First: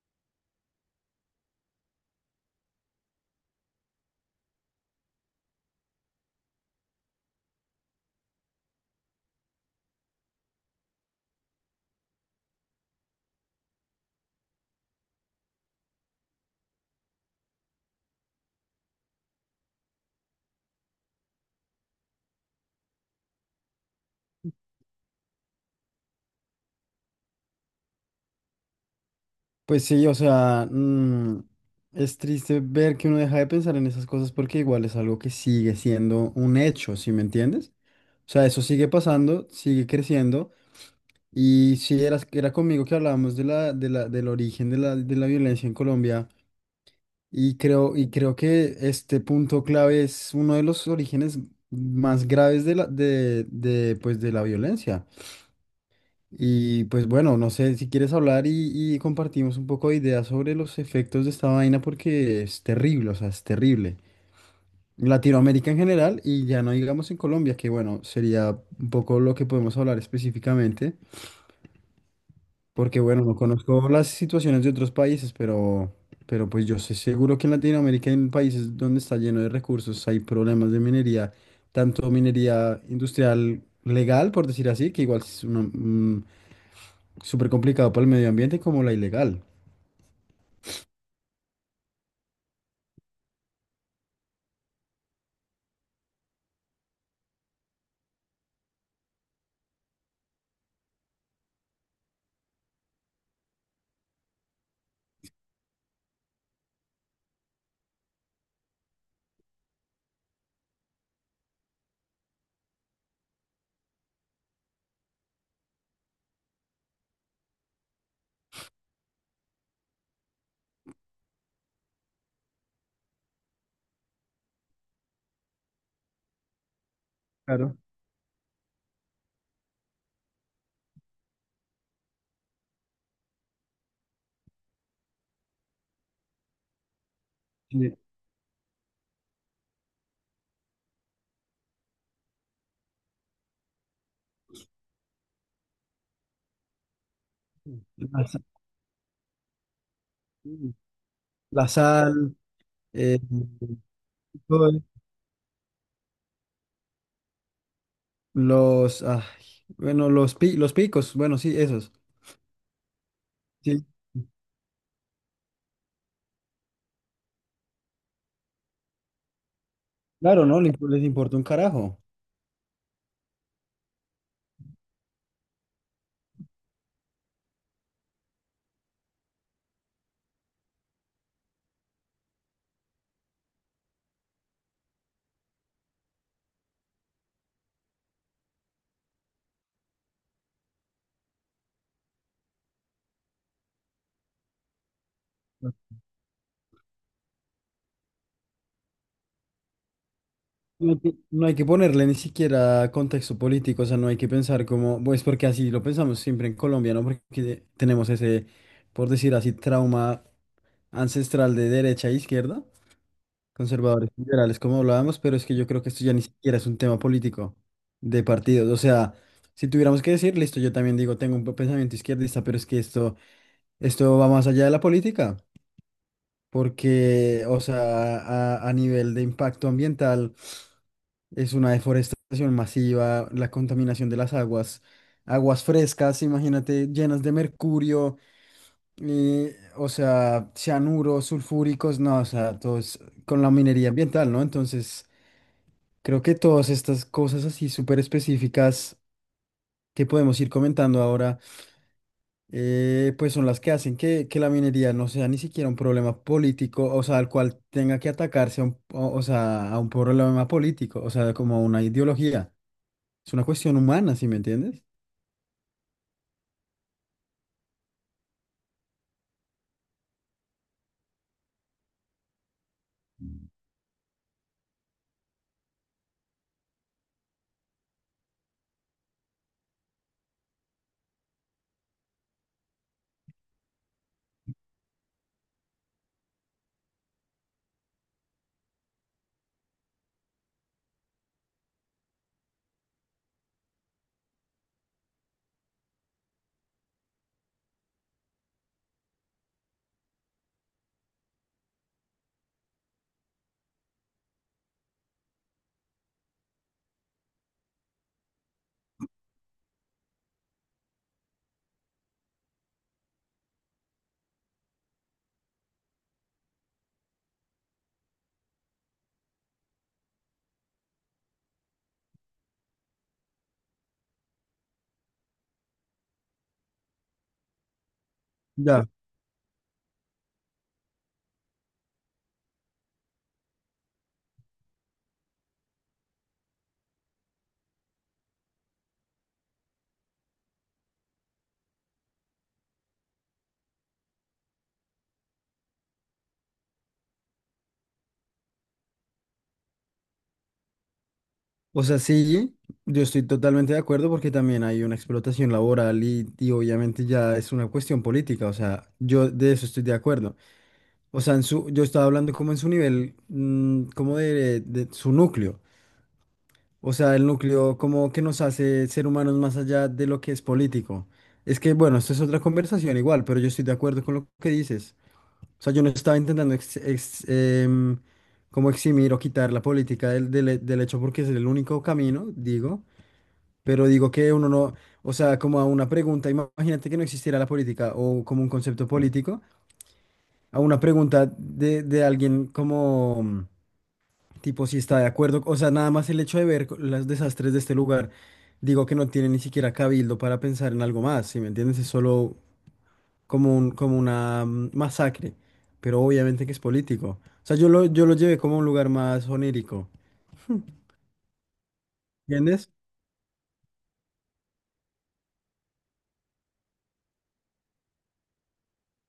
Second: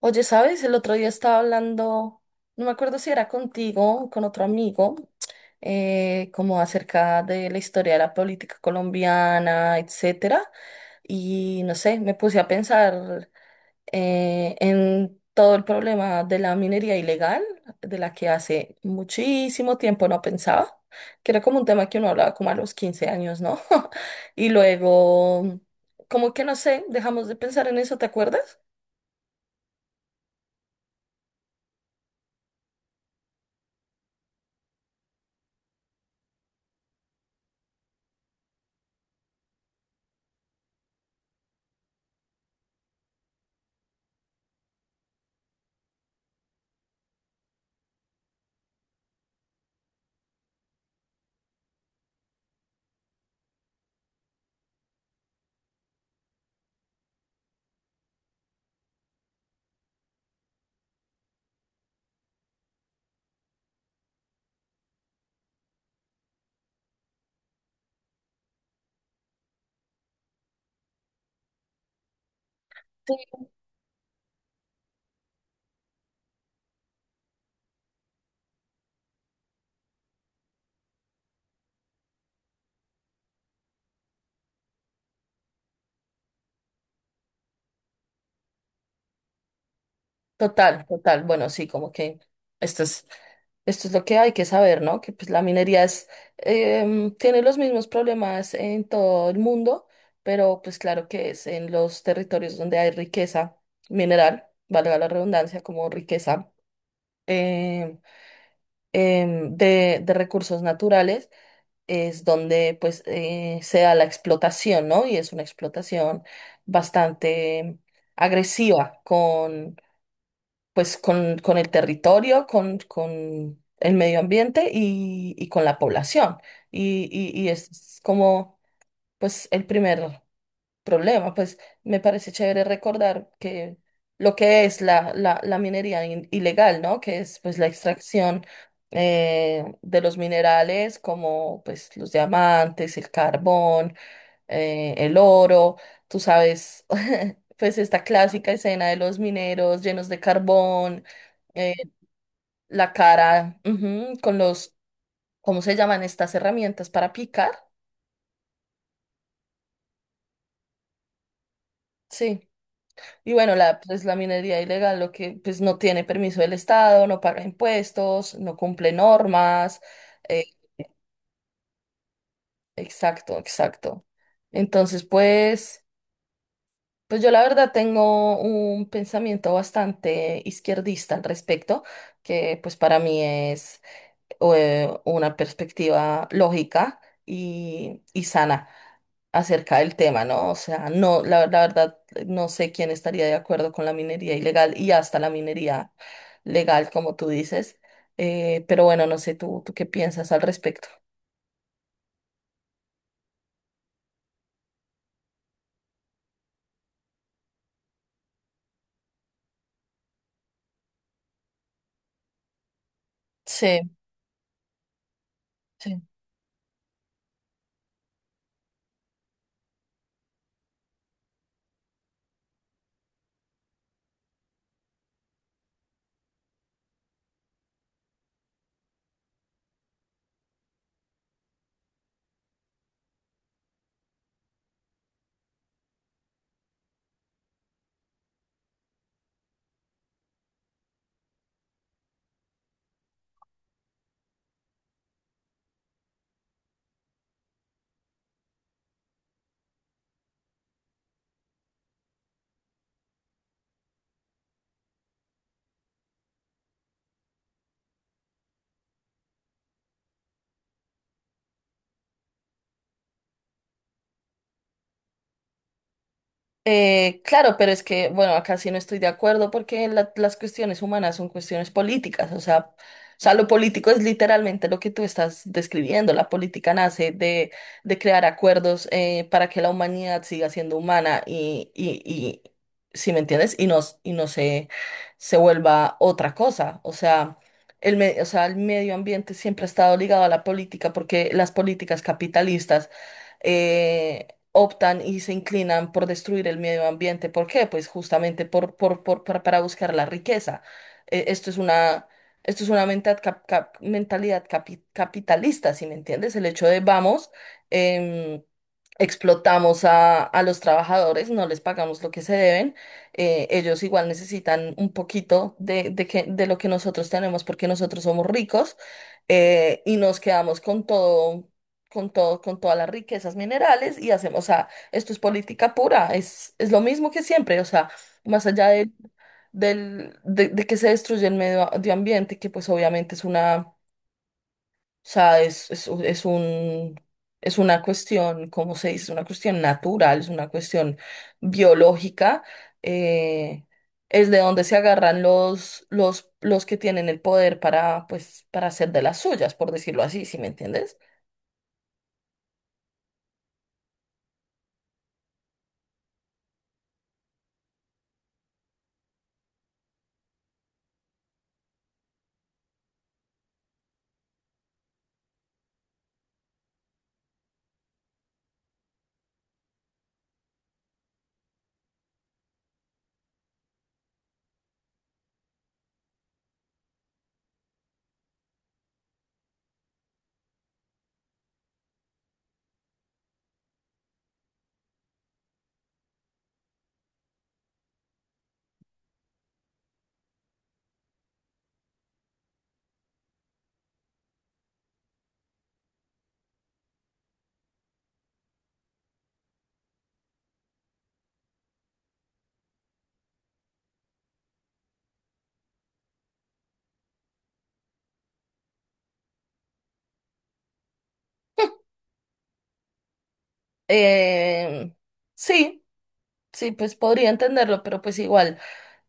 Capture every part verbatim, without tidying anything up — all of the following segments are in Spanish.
Oye, ¿sabes? El otro día estaba hablando, no me acuerdo si era contigo o con otro amigo, eh, como acerca de la historia de la política colombiana, etcétera. Y no sé, me puse a pensar eh, en todo el problema de la minería ilegal, de la que hace muchísimo tiempo no pensaba, que era como un tema que uno hablaba como a los quince años, ¿no? Y luego, como que no sé, dejamos de pensar en eso, ¿te acuerdas? Pues sí, o sea, mm, es triste ver que uno deja de pensar en esas cosas porque igual es algo que sigue siendo un hecho, ¿sí me entiendes? O sea, eso sigue pasando, sigue creciendo. Y sí, era, era conmigo que hablábamos de la, de la, del origen de la, de la violencia en Colombia. Y creo, y creo que este punto clave es uno de los orígenes más graves de la, de, de, pues, de la violencia. Y pues bueno, no sé si quieres hablar y, y compartimos un poco de ideas sobre los efectos de esta vaina porque es terrible, o sea, es terrible. En Latinoamérica en general y ya no digamos en Colombia, que bueno, sería un poco lo que podemos hablar específicamente, porque bueno, no conozco las situaciones de otros países, pero, pero pues yo sé seguro que en Latinoamérica, en países donde está lleno de recursos, hay problemas de minería, tanto minería industrial legal, por decir así, que igual es una, súper complicado para el medio ambiente como la ilegal. Total, total. Bueno, sí, como que esto es, esto es lo que hay que saber, ¿no? Que pues la minería es, em, tiene los mismos problemas en todo el mundo, pero pues claro que es en los territorios donde hay riqueza mineral, valga la redundancia, como riqueza em, em, de, de recursos naturales, es donde pues eh, se da la explotación, ¿no? Y es una explotación bastante agresiva pues con, con el territorio, con, con el medio ambiente y, y con la población. Y, y, y Claro. es como pues el primer problema. Pues me parece chévere recordar que lo que es la, la, la minería in- ilegal, ¿no? Que es pues la eh, extracción eh, de los minerales como pues los diamantes, el carbón, eh, el oro, tú sabes. Pues esta La, sa- clásica escena de los mineros llenos de carbón, la sal, la eh, cara, ujú, con todo. los, ¿cómo se llaman estas herramientas para picar? Los, ay, bueno, los, pi- los picos, bueno, sí, esos. Sí. Y bueno, la, Sí, pues la minería ilegal, lo que pues no tiene permiso del Estado, no paga impuestos, no cumple normas. claro, eh, ¿no? Les, les importa un carajo. exacto, exacto. Entonces, pues, pues yo la verdad tengo un pensamiento bastante izquierdista al respecto, que pues para mí o, eh, una perspectiva lógica y, y sana acerca del tema, ¿no? O sea, no, la, la verdad, no sé quién estaría de acuerdo con la minería ilegal y hasta la minería legal, como tú dices. Eh, pero bueno, no sé, tú, tú qué piensas al respecto. No hay que, no hay que ponerle ni siquiera contexto político, o sea, no hay que pensar como, pues porque así lo pensamos siempre en Colombia, ¿no? Porque tenemos ese, por decir así, trauma ancestral de derecha e izquierda. Sí, Conservadores y liberales, como hablábamos, pero es que yo creo que sí. esto ya ni siquiera es un tema político de partidos. O sea, si tuviéramos que decir, listo, yo también digo, tengo un pensamiento izquierdista, pero es que esto, esto va más allá de la política, porque, o sea, a, a nivel de impacto ambiental, es una deforestación masiva, la contaminación de las aguas, aguas frescas, imagínate, llenas de mercurio, eh, o sea, cianuros, sulfúricos, no, o sea, todo es con la minería ambiental, ¿no? Entonces... Creo que todas estas cosas así súper específicas que podemos ir comentando ahora, eh, pues son las que hacen que, que la minería no sea ni siquiera un problema político, o sea, al cual tenga que atacarse a un, o, o sea, a un problema político, o sea, como a una ideología. Es una cuestión humana, ¿sí me entiendes? Eh, claro, pero es que, bueno, acá sí no estoy de acuerdo porque la- las cuestiones humanas son cuestiones políticas, o sea, o sea, lo político es literalmente lo que tú estás describiendo. La política nace de, de crear acuerdos eh, para que la humanidad siga siendo humana y, y, y si me entiendes, y no, y no se, se vuelva otra cosa. O sea, el, me- o sea, el medio ambiente siempre ha estado ligado a la política porque las políticas capitalistas eh, optan y se inclinan por destruir el medio ambiente. ¿Por qué? Pues justamente por, por, por, para para buscar la riqueza. Eh, esto es una, esto es una menta- cap- cap- mentalidad capi- capitalista, ¿si me entiendes? El hecho de vamos, em, explotamos a, a los trabajadores, no les pagamos lo que se deben, eh, ellos igual necesitan un poquito de, de, que, de lo que nosotros tenemos porque nosotros somos ricos eh, y nos quedamos con todo con todo, con todas las riquezas minerales y hacemos, o sea, esto es política pura, es, es lo mismo que siempre, o sea, más allá Ya. de, del, de, de que se destruye el medio, medio ambiente, que pues obviamente es una, o sea, es, es, es un, es una cuestión, ¿cómo se dice? Es una cuestión natural, es una cuestión biológica, eh, es de donde se agarran los, los, los que tienen el poder para, pues, para hacer de las suyas, por decirlo así, ¿sí me entiendes? O sea, sí, yo estoy totalmente de acuerdo porque también hay una explotación laboral y, y obviamente ya es una cuestión política, o sea, yo de eso estoy de acuerdo. O sea, en su, yo estaba hablando como en su nivel, mm, como de, de su núcleo. O sea, el núcleo como que nos hace ser humanos más allá de lo que es político. Es que, bueno, esto es otra conversación igual, pero yo estoy de acuerdo con lo que dices. O sea, yo no estaba intentando ex- ex- em, como eximir o quitar la política del, del, del hecho porque es el único camino, digo. Pero digo que uno no, o sea, como a una pregunta, imagínate que no existiera la política o como un concepto político, a una pregunta de, de alguien como... Tipo, si está de acuerdo, o sea, nada más el hecho de ver co- los desastres de este lugar, digo que no tiene ni siquiera cabildo para pensar en algo más, ¿sí me entiendes? Es solo como un, como una mm, masacre, pero obviamente que es político. O sea, yo lo, yo lo llevé como a un lugar más onírico, ¿entiendes? Eh, sí, sí, pues podría entenderlo, pero pues igual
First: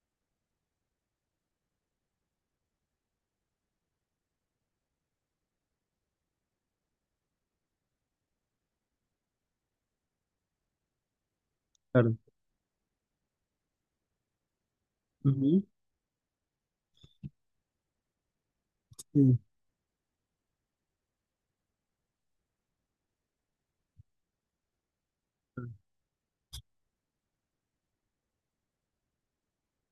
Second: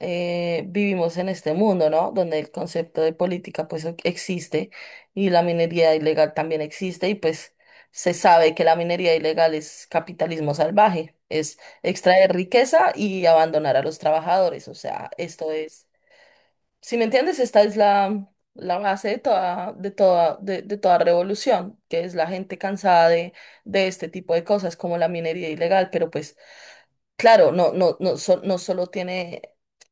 eh, vivimos en este mundo, ¿no? Donde el concepto de política pues e- existe y la minería ilegal también existe y pues se sabe que la minería ilegal es capitalismo salvaje, es Claro. extraer riqueza y abandonar a los trabajadores, o sea, esto Ujú. es si me entiendes, esta es la, la base de Sí. toda, de toda, de, de toda revolución, que es la gente cansada de, de este tipo de cosas, como la minería ilegal, pero pues claro, no, no, no, so- no solo tiene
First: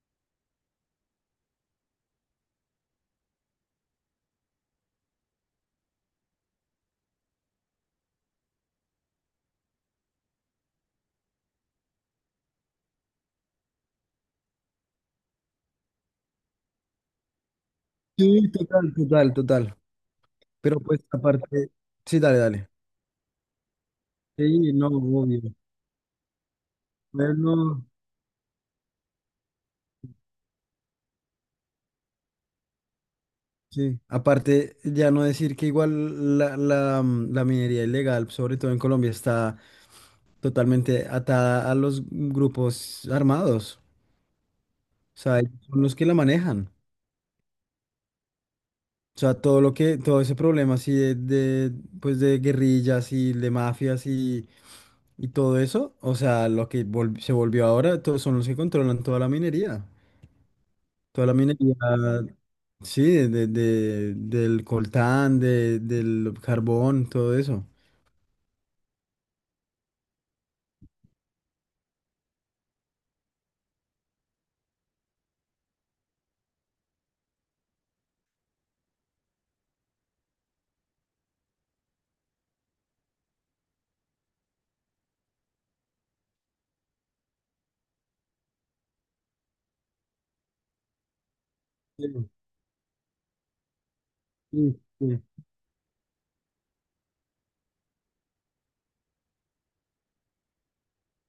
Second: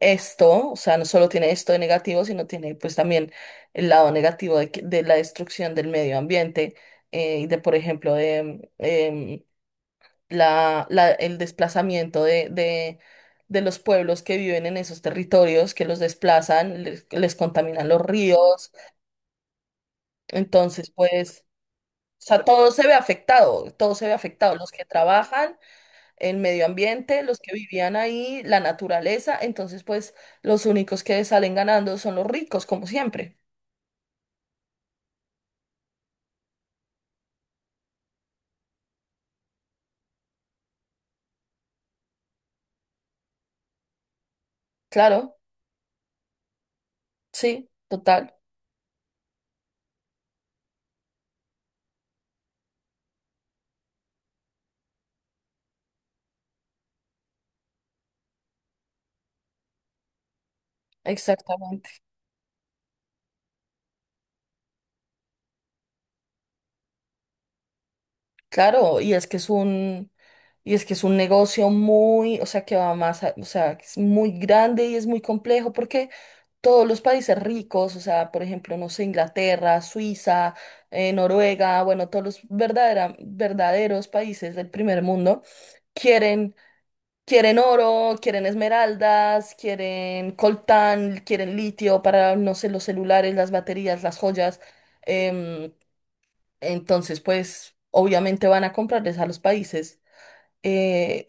esto, o sea, no solo tiene esto de negativo, sino tiene pues también el lado negativo de, que- de la destrucción del medio ambiente eh, y de, por ejemplo, de, em, la, la- el desplazamiento de, de, de los pueblos que viven en esos territorios, que los desplazan, les, les contaminan los Sí, ríos. total, total, total. Pero Entonces, pues pues, aparte, sí, o dale, sea, dale. todo se ve afectado, todo se ve afectado, los Sí, que no, obvio. trabajan, en medio ambiente, los que Bueno. vivían ahí, la naturaleza. Entonces, pues, los únicos que salen ganando son los ricos, como siempre. Sí, aparte, ya no decir que igual la, la, mm, la minería ilegal, sobre todo en Colombia, está totalmente atada a los grupos armados. O Claro, sea, ellos son los que la manejan. sí, total, O sea, todo lo que, todo ese problema así de, de, pues de guerrillas y de mafias y, y todo eso, o sea, lo que vol- se volvió ahora, todos son los que controlan toda la minería. Toda la minería, exactamente. sí, de, de- del coltán, de, del carbón, todo eso. Claro, y es que es un, y es que es un negocio muy, o sea, que va más, a- o sea, que es muy grande y es muy complejo porque todos los países ricos, o sea, por ejemplo, no sé, Inglaterra, Suiza, eh, Noruega, bueno, todos los verdadera- verdaderos países del primer mundo quieren, quieren oro, quieren esmeraldas, quieren coltán, quieren litio para, no sé, los celulares, las baterías, las joyas. Sí, sí, em, entonces, pues obviamente van a comprarles a los países eh,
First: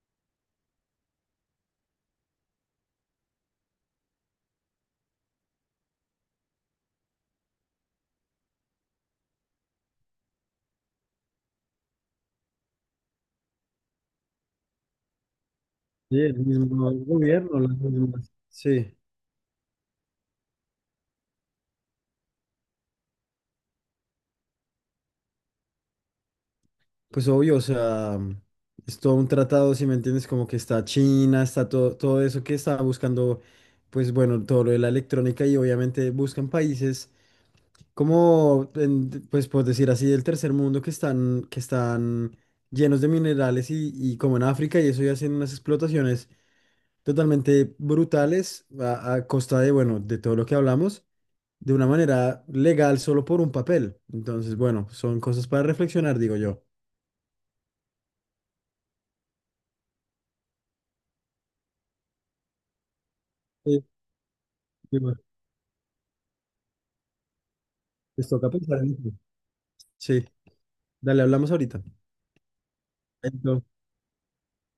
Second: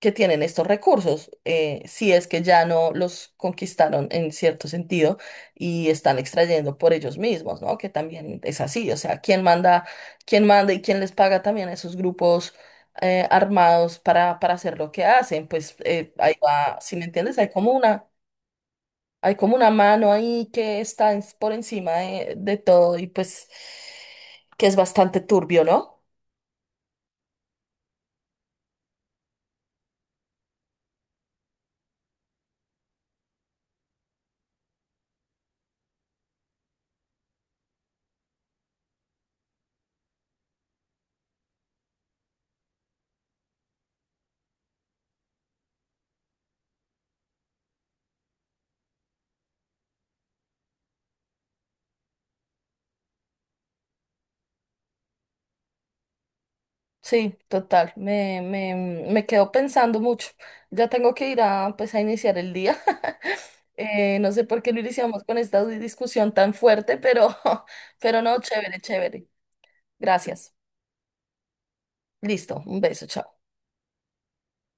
que tienen estos recursos, eh, si es que ya no los conquistaron en cierto sentido y están extrayendo por ellos mismos, ¿no? Que también es así, o sea, ¿quién manda, ¿quién manda y quién les paga también a esos grupos eh, armados para, para hacer lo que hacen? Pues eh, sí, ahí el va, mismo si me entiendes, hay gobierno, las como una mismas. Sí, hay como una mano ahí que está ens- por encima de, de todo y pues que es bastante turbio, ¿no? pues obvio, o sea, mm, es todo un tratado, si me entiendes, como que está China, está todo, todo eso que está buscando, pues bueno, todo lo de la electrónica y obviamente buscan países como, en- pues por decir así, del tercer mundo que están, que están llenos de minerales y, y como en África y eso ya hacen unas explotaciones totalmente brutales a, a costa de, bueno, de todo lo que hablamos. De una manera legal solo por un papel. Entonces, bueno, son cosas para reflexionar, digo yo. Sí, total. Me, me, me quedo pensando mucho. Ya tengo que ir a, pues, a iniciar el día. Sí, Eh, no sé por qué lo sí, bueno, iniciamos con esta di- discusión tan fuerte, pero, pero les no, toca pensar chévere, en eso. chévere. Sí, Gracias. dale, hablamos ahorita. Listo. Un beso, chao. Entonces,